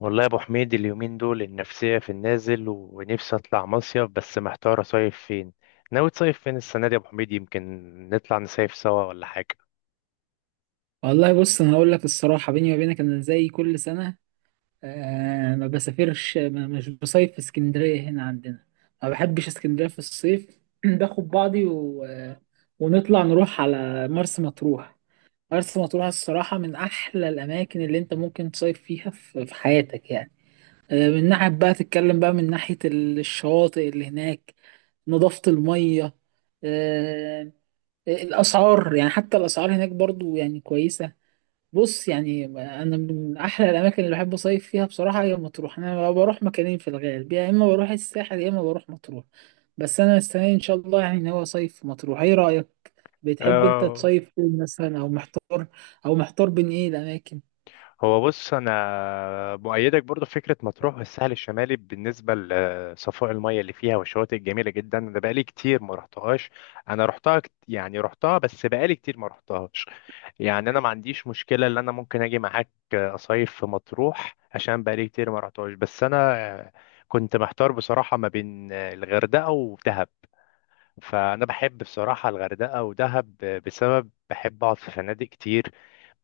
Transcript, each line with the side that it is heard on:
left: والله يا ابو حميد اليومين دول النفسيه في النازل ونفسي اطلع مصيف، بس محتار اصيف فين. ناوي تصيف فين السنه دي يا ابو حميد؟ يمكن نطلع نصيف سوا ولا حاجه؟
right: والله، بص، انا هقول لك الصراحه، بيني وبينك، انا زي كل سنه. آه، ما بسافرش، ما مش بصيف في اسكندريه هنا عندنا. ما بحبش اسكندريه في الصيف باخد بعضي و... ونطلع نروح على مرسى مطروح. مرسى مطروح الصراحه من احلى الاماكن اللي انت ممكن تصيف فيها في حياتك يعني. آه، من ناحيه بقى تتكلم بقى من ناحيه الشواطئ اللي هناك. نظافه الميه. آه. الاسعار، يعني حتى الاسعار هناك برضو يعني كويسه. بص يعني، انا من احلى الاماكن اللي بحب اصيف فيها بصراحه هي مطروح. انا بروح مكانين في الغالب، يا اما بروح الساحل يا اما بروح مطروح. بس انا مستني ان شاء الله يعني ناوي اصيف في مطروح. ايه رايك؟ بتحب انت
left: آه،
right: تصيف فين مثلا او محتار؟ او محتار بين ايه الاماكن؟
left: هو بص، انا مؤيدك برضو في فكره مطروح والساحل الشمالي بالنسبه لصفاء المياه اللي فيها والشواطئ الجميله جدا. انا بقالي كتير ما رحتهاش. انا رحتها رحتها بس بقالي كتير ما رحتهاش. يعني انا ما عنديش مشكله ان انا ممكن اجي معاك اصيف في مطروح عشان بقالي كتير ما رحتهاش. بس انا كنت محتار بصراحه ما بين الغردقه ودهب. فأنا بحب بصراحة الغردقة ودهب، بسبب بحب أقعد في فنادق كتير،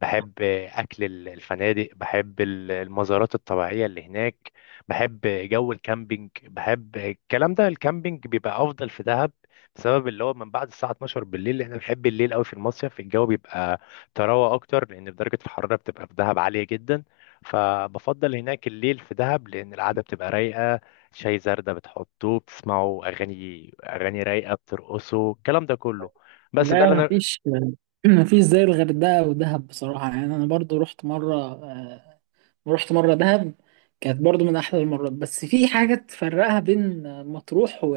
left: بحب أكل الفنادق، بحب المزارات الطبيعية اللي هناك، بحب جو الكامبينج. بحب الكلام ده. الكامبينج بيبقى أفضل في دهب، بسبب اللي هو من بعد الساعة 12 بالليل، لأن أنا بحب الليل أوي في المصيف. الجو بيبقى تروى أكتر، لأن درجة الحرارة بتبقى في دهب عالية جدا، فبفضل هناك الليل في دهب لأن القعدة بتبقى رايقة. شاي زردة بتحطوه، بتسمعوا أغاني، أغاني رايقة، بترقصوا، الكلام ده كله. بس ده
right: لا،
left: اللي أنا.
right: مفيش. مفيش زي الغردقة ودهب بصراحة. يعني أنا برضو رحت مرة، رحت مرة دهب. كانت برضو من أحلى المرات، بس في حاجة تفرقها بين مطروح و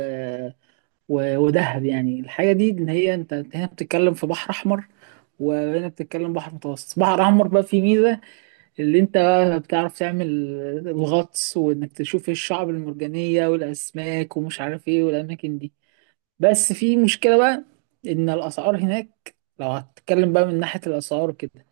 right: و- ودهب. يعني الحاجة دي اللي هي انت، هنا بتتكلم في بحر احمر، وهنا بتتكلم بحر متوسط. بحر احمر بقى فيه ميزة اللي انت بقى بتعرف تعمل الغطس، وانك تشوف ايه الشعب المرجانية والاسماك ومش عارف ايه والاماكن دي. بس في مشكلة بقى، ان الاسعار هناك، لو هتتكلم بقى من ناحية الاسعار كده،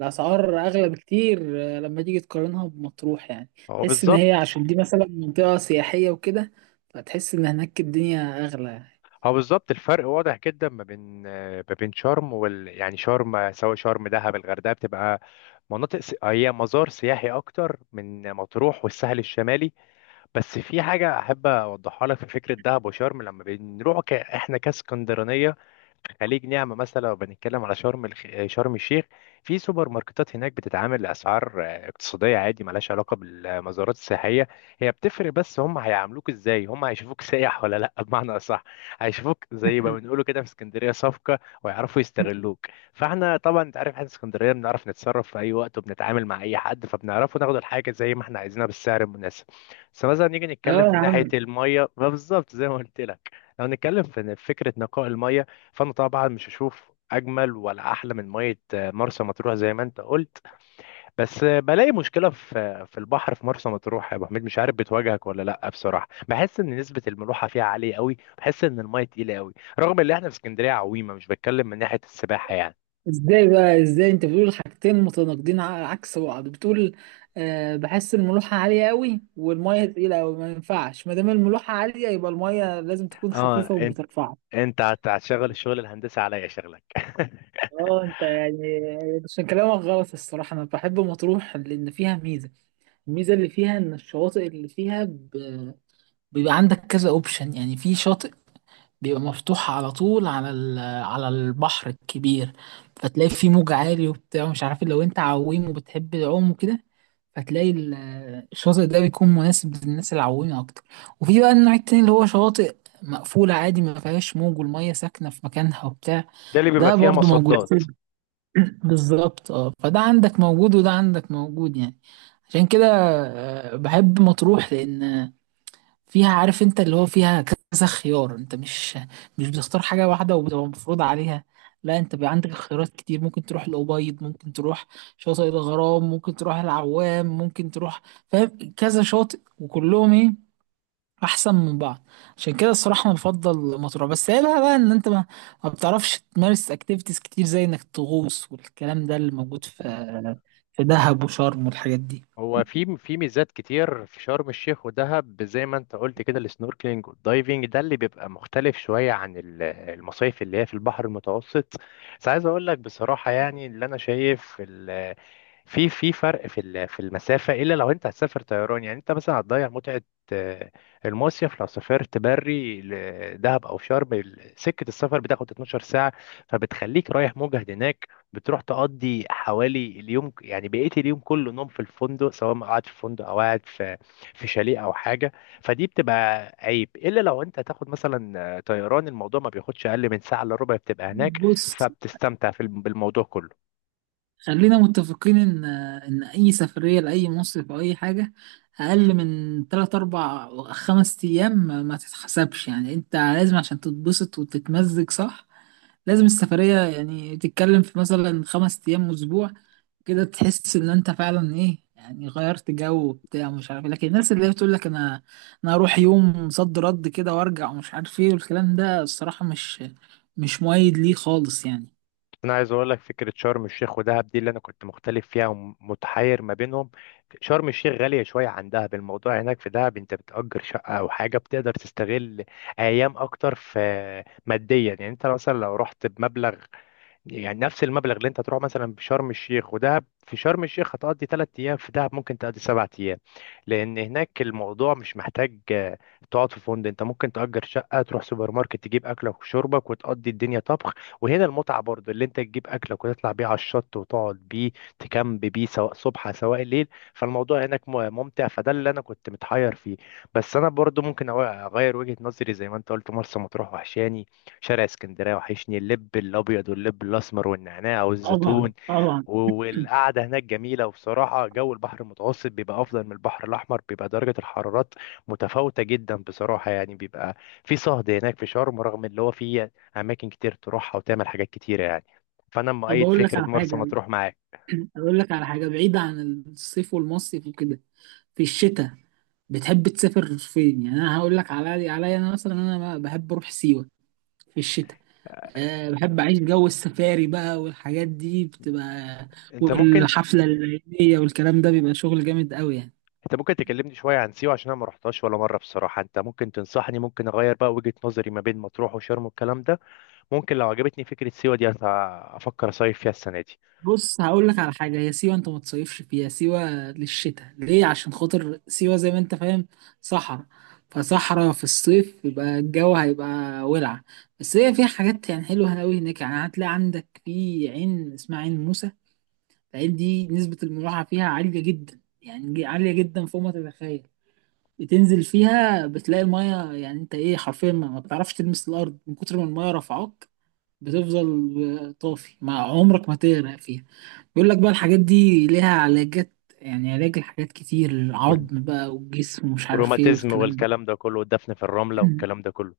right: الاسعار اغلى بكتير. لما تيجي تقارنها بمطروح يعني
left: هو
right: تحس ان هي
left: بالظبط.
right: عشان دي مثلا منطقة سياحية وكده، فتحس ان هناك الدنيا اغلى.
left: هو بالظبط الفرق واضح جدا ما بين، ما بين شرم وال، يعني شرم، سواء شرم، دهب، الغردقة، بتبقى مناطق هي مزار سياحي أكتر من مطروح والساحل الشمالي. بس في حاجة أحب أوضحها لك في فكرة دهب وشرم. لما بنروح إحنا كاسكندرانية، خليج نعمة مثلا، لو بنتكلم على شرم شرم الشيخ، في سوبر ماركتات هناك بتتعامل لأسعار اقتصادية عادي، ملهاش علاقة بالمزارات السياحية. هي بتفرق، بس هم هيعاملوك ازاي، هم هيشوفوك سايح ولا لا، بمعنى أصح هيشوفوك زي ما بنقوله كده في اسكندرية صفقة، ويعرفوا يستغلوك. فاحنا طبعا انت عارف احنا اسكندرية بنعرف نتصرف في أي وقت، وبنتعامل مع أي حد، فبنعرفه ناخد الحاجة زي ما احنا عايزينها بالسعر المناسب. بس مثلا نيجي
right: اه
left: نتكلم في
right: يا
left: ناحية
right: عم.
left: المية، ما بالظبط زي ما قلت لك. لو نتكلم في فكرة نقاء المية، فانا طبعا مش هشوف اجمل ولا احلى من ميه مرسى مطروح زي ما انت قلت. بس بلاقي مشكله في البحر في مرسى مطروح يا ابو حميد، مش عارف بتواجهك ولا لا، بصراحه بحس ان نسبه الملوحه فيها عاليه قوي، بحس ان الميه تقيله قوي، رغم ان احنا في اسكندريه عويمه، مش بتكلم من ناحيه السباحه يعني.
right: ازاي بقى، ازاي انت بتقول حاجتين متناقضين عكس بعض؟ بتقول أه بحس الملوحة عالية قوي، والمية تقيلة قوي. ما ينفعش، ما دام الملوحة عالية يبقى المية لازم تكون
left: اه
right: خفيفة
left: انت،
right: وبترفعك.
left: هتشغل الشغل الهندسي عليا شغلك
right: اه انت يعني، عشان كلامك غلط الصراحة. انا بحب مطروح لان فيها ميزة. الميزة اللي فيها ان الشواطئ اللي فيها بيبقى عندك كذا اوبشن. يعني في شاطئ بيبقى مفتوح على طول على على البحر الكبير، فتلاقي فيه موج عالي وبتاع مش عارف إيه. لو انت عويم وبتحب العوم وكده، فتلاقي الشاطئ ده بيكون مناسب للناس العويمة أكتر. وفي بقى النوع التاني اللي هو شواطئ مقفولة عادي، ما فيهاش موج والمية ساكنة في مكانها وبتاع.
left: ده اللي بيبقى
right: ده
left: فيها
right: برضو موجود.
left: مصدات.
right: بالظبط. اه، فده عندك موجود وده عندك موجود يعني. عشان كده بحب مطروح، لأن فيها، عارف، انت اللي هو فيها كذا خيار. انت مش بتختار حاجة واحدة وبتبقى مفروض عليها. لا، انت بيبقى عندك خيارات كتير. ممكن تروح الأبيض، ممكن تروح شاطئ الغرام، ممكن تروح العوام، ممكن تروح، فاهم، كذا شاطئ وكلهم ايه، احسن من بعض. عشان كده الصراحة انا بفضل مطروح. بس هي بقى ان انت ما بتعرفش تمارس اكتيفيتيز كتير زي انك تغوص والكلام ده اللي موجود في دهب وشرم والحاجات دي.
left: هو في في ميزات كتير في شرم الشيخ ودهب زي ما انت قلت كده، السنوركلينج والدايفنج، ده اللي بيبقى مختلف شوية عن المصايف اللي هي في البحر المتوسط. بس عايز اقول لك بصراحة، يعني اللي انا شايف في في فرق في في المسافة، الا لو انت هتسافر طيران. يعني انت مثلا هتضيع متعة آه، المصيف. لو سافرت بري لدهب او شرم، سكة السفر بتاخد 12 ساعة، فبتخليك رايح مجهد هناك، بتروح تقضي حوالي اليوم، يعني بقيت اليوم كله نوم في الفندق، سواء ما قاعد في فندق او قاعد في في شاليه او حاجه. فدي بتبقى عيب، الا لو انت هتاخد مثلا طيران، الموضوع ما بياخدش اقل من ساعه الا ربع بتبقى هناك،
right: بص،
left: فبتستمتع في بالموضوع كله.
right: خلينا متفقين ان اي سفريه لاي مصيف او اي حاجه اقل من 3 4 خمس ايام ما تتحسبش يعني. انت لازم عشان تتبسط وتتمزج صح لازم السفريه يعني تتكلم في مثلا خمس ايام، اسبوع، كده تحس ان انت فعلا ايه يعني غيرت جو وبتاع ومش عارف إيه. لكن الناس اللي هي بتقول لك انا هروح يوم صد رد كده وارجع ومش عارف ايه والكلام ده، الصراحه مش مؤيد ليه خالص يعني.
left: انا عايز اقول لك فكره شرم الشيخ ودهب دي اللي انا كنت مختلف فيها ومتحير ما بينهم. شرم الشيخ غاليه شويه عن دهب، الموضوع هناك في دهب انت بتأجر شقه او حاجه بتقدر تستغل ايام اكتر في، ماديا يعني. انت مثلا لو رحت بمبلغ، يعني نفس المبلغ اللي انت تروح مثلا في شرم الشيخ ودهب، في شرم الشيخ هتقضي 3 ايام، في دهب ممكن تقضي 7 ايام، لان هناك الموضوع مش محتاج تقعد في فندق. انت ممكن تأجر شقة، تروح سوبر ماركت تجيب اكلك وشربك، وتقضي الدنيا طبخ. وهنا المتعة برضو اللي انت تجيب اكلك وتطلع بيه على الشط، وتقعد بيه، تكامب بيه، سواء صبح سواء ليل. فالموضوع هناك ممتع، فده اللي انا كنت متحير فيه. بس انا برضو ممكن اغير وجهة نظري زي ما انت قلت. مرسى مطروح وحشاني، شارع اسكندريه وحشني، اللب الابيض واللب الاسمر والنعناع
right: طبعا
left: والزيتون،
right: طبعا.
left: والقعده هناك جميله. وبصراحه جو البحر المتوسط بيبقى افضل من البحر الاحمر، بيبقى درجه الحرارات متفاوته جدا بصراحه، يعني بيبقى في صهد هناك في شرم، رغم اللي هو فيه اماكن كتير تروحها وتعمل حاجات كتيره يعني. فانا
right: طب
left: مؤيد
right: أقول لك
left: فكره
right: على
left: مرسى
right: حاجة.
left: مطروح معاك.
right: أقول لك على حاجة بعيدة عن الصيف والمصيف وكده. في الشتاء، بتحب تسافر فين يعني؟ أنا هقول لك على عليا. أنا مثلا بحب أروح سيوة في الشتاء. أه بحب أعيش جو السفاري بقى والحاجات دي بتبقى،
left: انت ممكن
right: والحفلة الليلية والكلام ده بيبقى شغل جامد قوي يعني.
left: انت ممكن تكلمني شويه عن سيوه، عشان انا ما رحتهاش ولا مره بصراحه. انت ممكن تنصحني، ممكن اغير بقى وجهه نظري ما بين مطروح وشرم والكلام ده. ممكن لو عجبتني فكرة سيوة دي أفكر أصيف فيها السنة دي.
right: بص هقول لك على حاجة، هي سيوة انت ما تصيفش فيها. سيوة للشتاء ليه؟ عشان خاطر سيوة زي ما انت فاهم صحراء. فصحراء في الصيف يبقى الجو هيبقى ولع. بس هي فيها حاجات يعني حلوة قوي هناك. يعني هتلاقي عندك في عين اسمها عين موسى. العين دي نسبة الملاحة فيها عالية جدا، يعني عالية جدا فوق ما تتخيل. بتنزل فيها بتلاقي المية، يعني انت ايه، حرفيا ما بتعرفش تلمس الارض من كتر ما المية رفعاك. بتفضل طافي، مع عمرك ما تغرق فيها. بيقول لك بقى الحاجات دي ليها علاجات، يعني علاج لحاجات كتير، العظم بقى والجسم ومش عارف ايه
left: والروماتيزم
right: والكلام ده.
left: والكلام ده كله، والدفن في الرملة والكلام ده كله.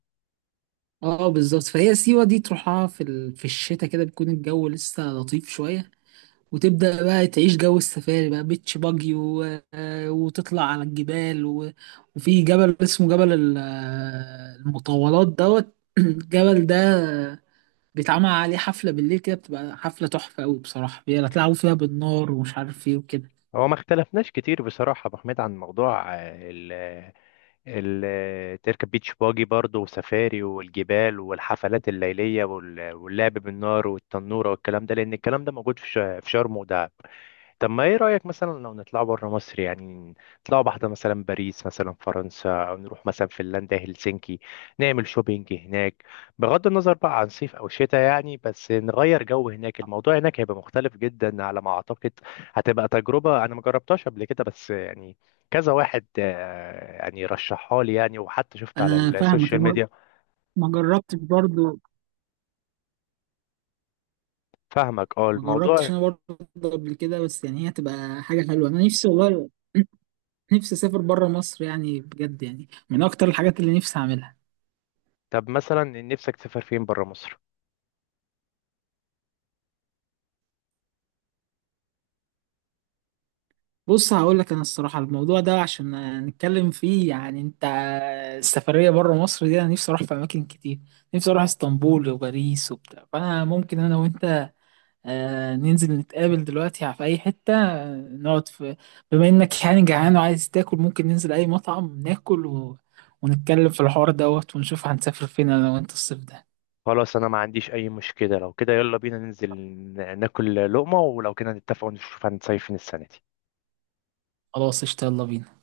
right: اه بالظبط. فهي سيوة دي تروحها في الشتاء كده بيكون الجو لسه لطيف شوية. وتبدأ بقى تعيش جو السفاري بقى، بيتش باجي، و... وتطلع على الجبال. و... وفي جبل اسمه جبل المطولات دوت. الجبل ده بيتعمل عليه حفلة بالليل كده بتبقى حفلة تحفة أوي بصراحة، بيلعبوا فيها بالنار ومش عارف ايه وكده.
left: هو ما اختلفناش كتير بصراحة يا أبو حميد عن موضوع ال تركب بيتش باجي برضه، وسفاري والجبال والحفلات الليلية واللعب بالنار والتنورة والكلام ده، لأن الكلام ده موجود في في شرم ودهب. طب ما ايه رأيك مثلا لو نطلع بره مصر يعني؟ نطلع واحدة مثلا باريس مثلا، فرنسا، او نروح مثلا فنلندا، هلسنكي، نعمل شوبينج هناك، بغض النظر بقى عن صيف او شتاء يعني، بس نغير جو. هناك الموضوع هناك هيبقى مختلف جدا على ما اعتقد. هتبقى تجربة انا ما جربتهاش قبل كده، بس يعني كذا واحد يعني رشحها لي، يعني وحتى شفت على
right: أنا فاهمك.
left: السوشيال
right: أنا
left: ميديا.
right: ما جربتش برضه.
left: فاهمك، اه
right: ما
left: الموضوع.
right: جربتش أنا برضه قبل كده، بس يعني هي تبقى حاجة حلوة. أنا نفسي والله، نفسي أسافر بره مصر يعني بجد، يعني من أكتر الحاجات اللي نفسي أعملها.
left: طب مثلا نفسك تسافر فين بره مصر؟
right: بص هقول لك، أنا الصراحة الموضوع ده عشان نتكلم فيه يعني، أنت السفرية بره مصر دي أنا نفسي أروح في أماكن كتير. نفسي أروح اسطنبول وباريس وبتاع. فأنا ممكن أنا وأنت ننزل نتقابل دلوقتي في أي حتة، نقعد في، بما إنك يعني جعان وعايز تاكل، ممكن ننزل أي مطعم ناكل، و... ونتكلم في الحوار دوت ونشوف هنسافر فين أنا وأنت الصيف ده.
left: خلاص انا ما عنديش اي مشكلة، لو كده يلا بينا ننزل ناكل لقمة، ولو كده نتفق ونشوف هنصيف فين السنة دي.
right: خلاص قشطة، يلا بينا.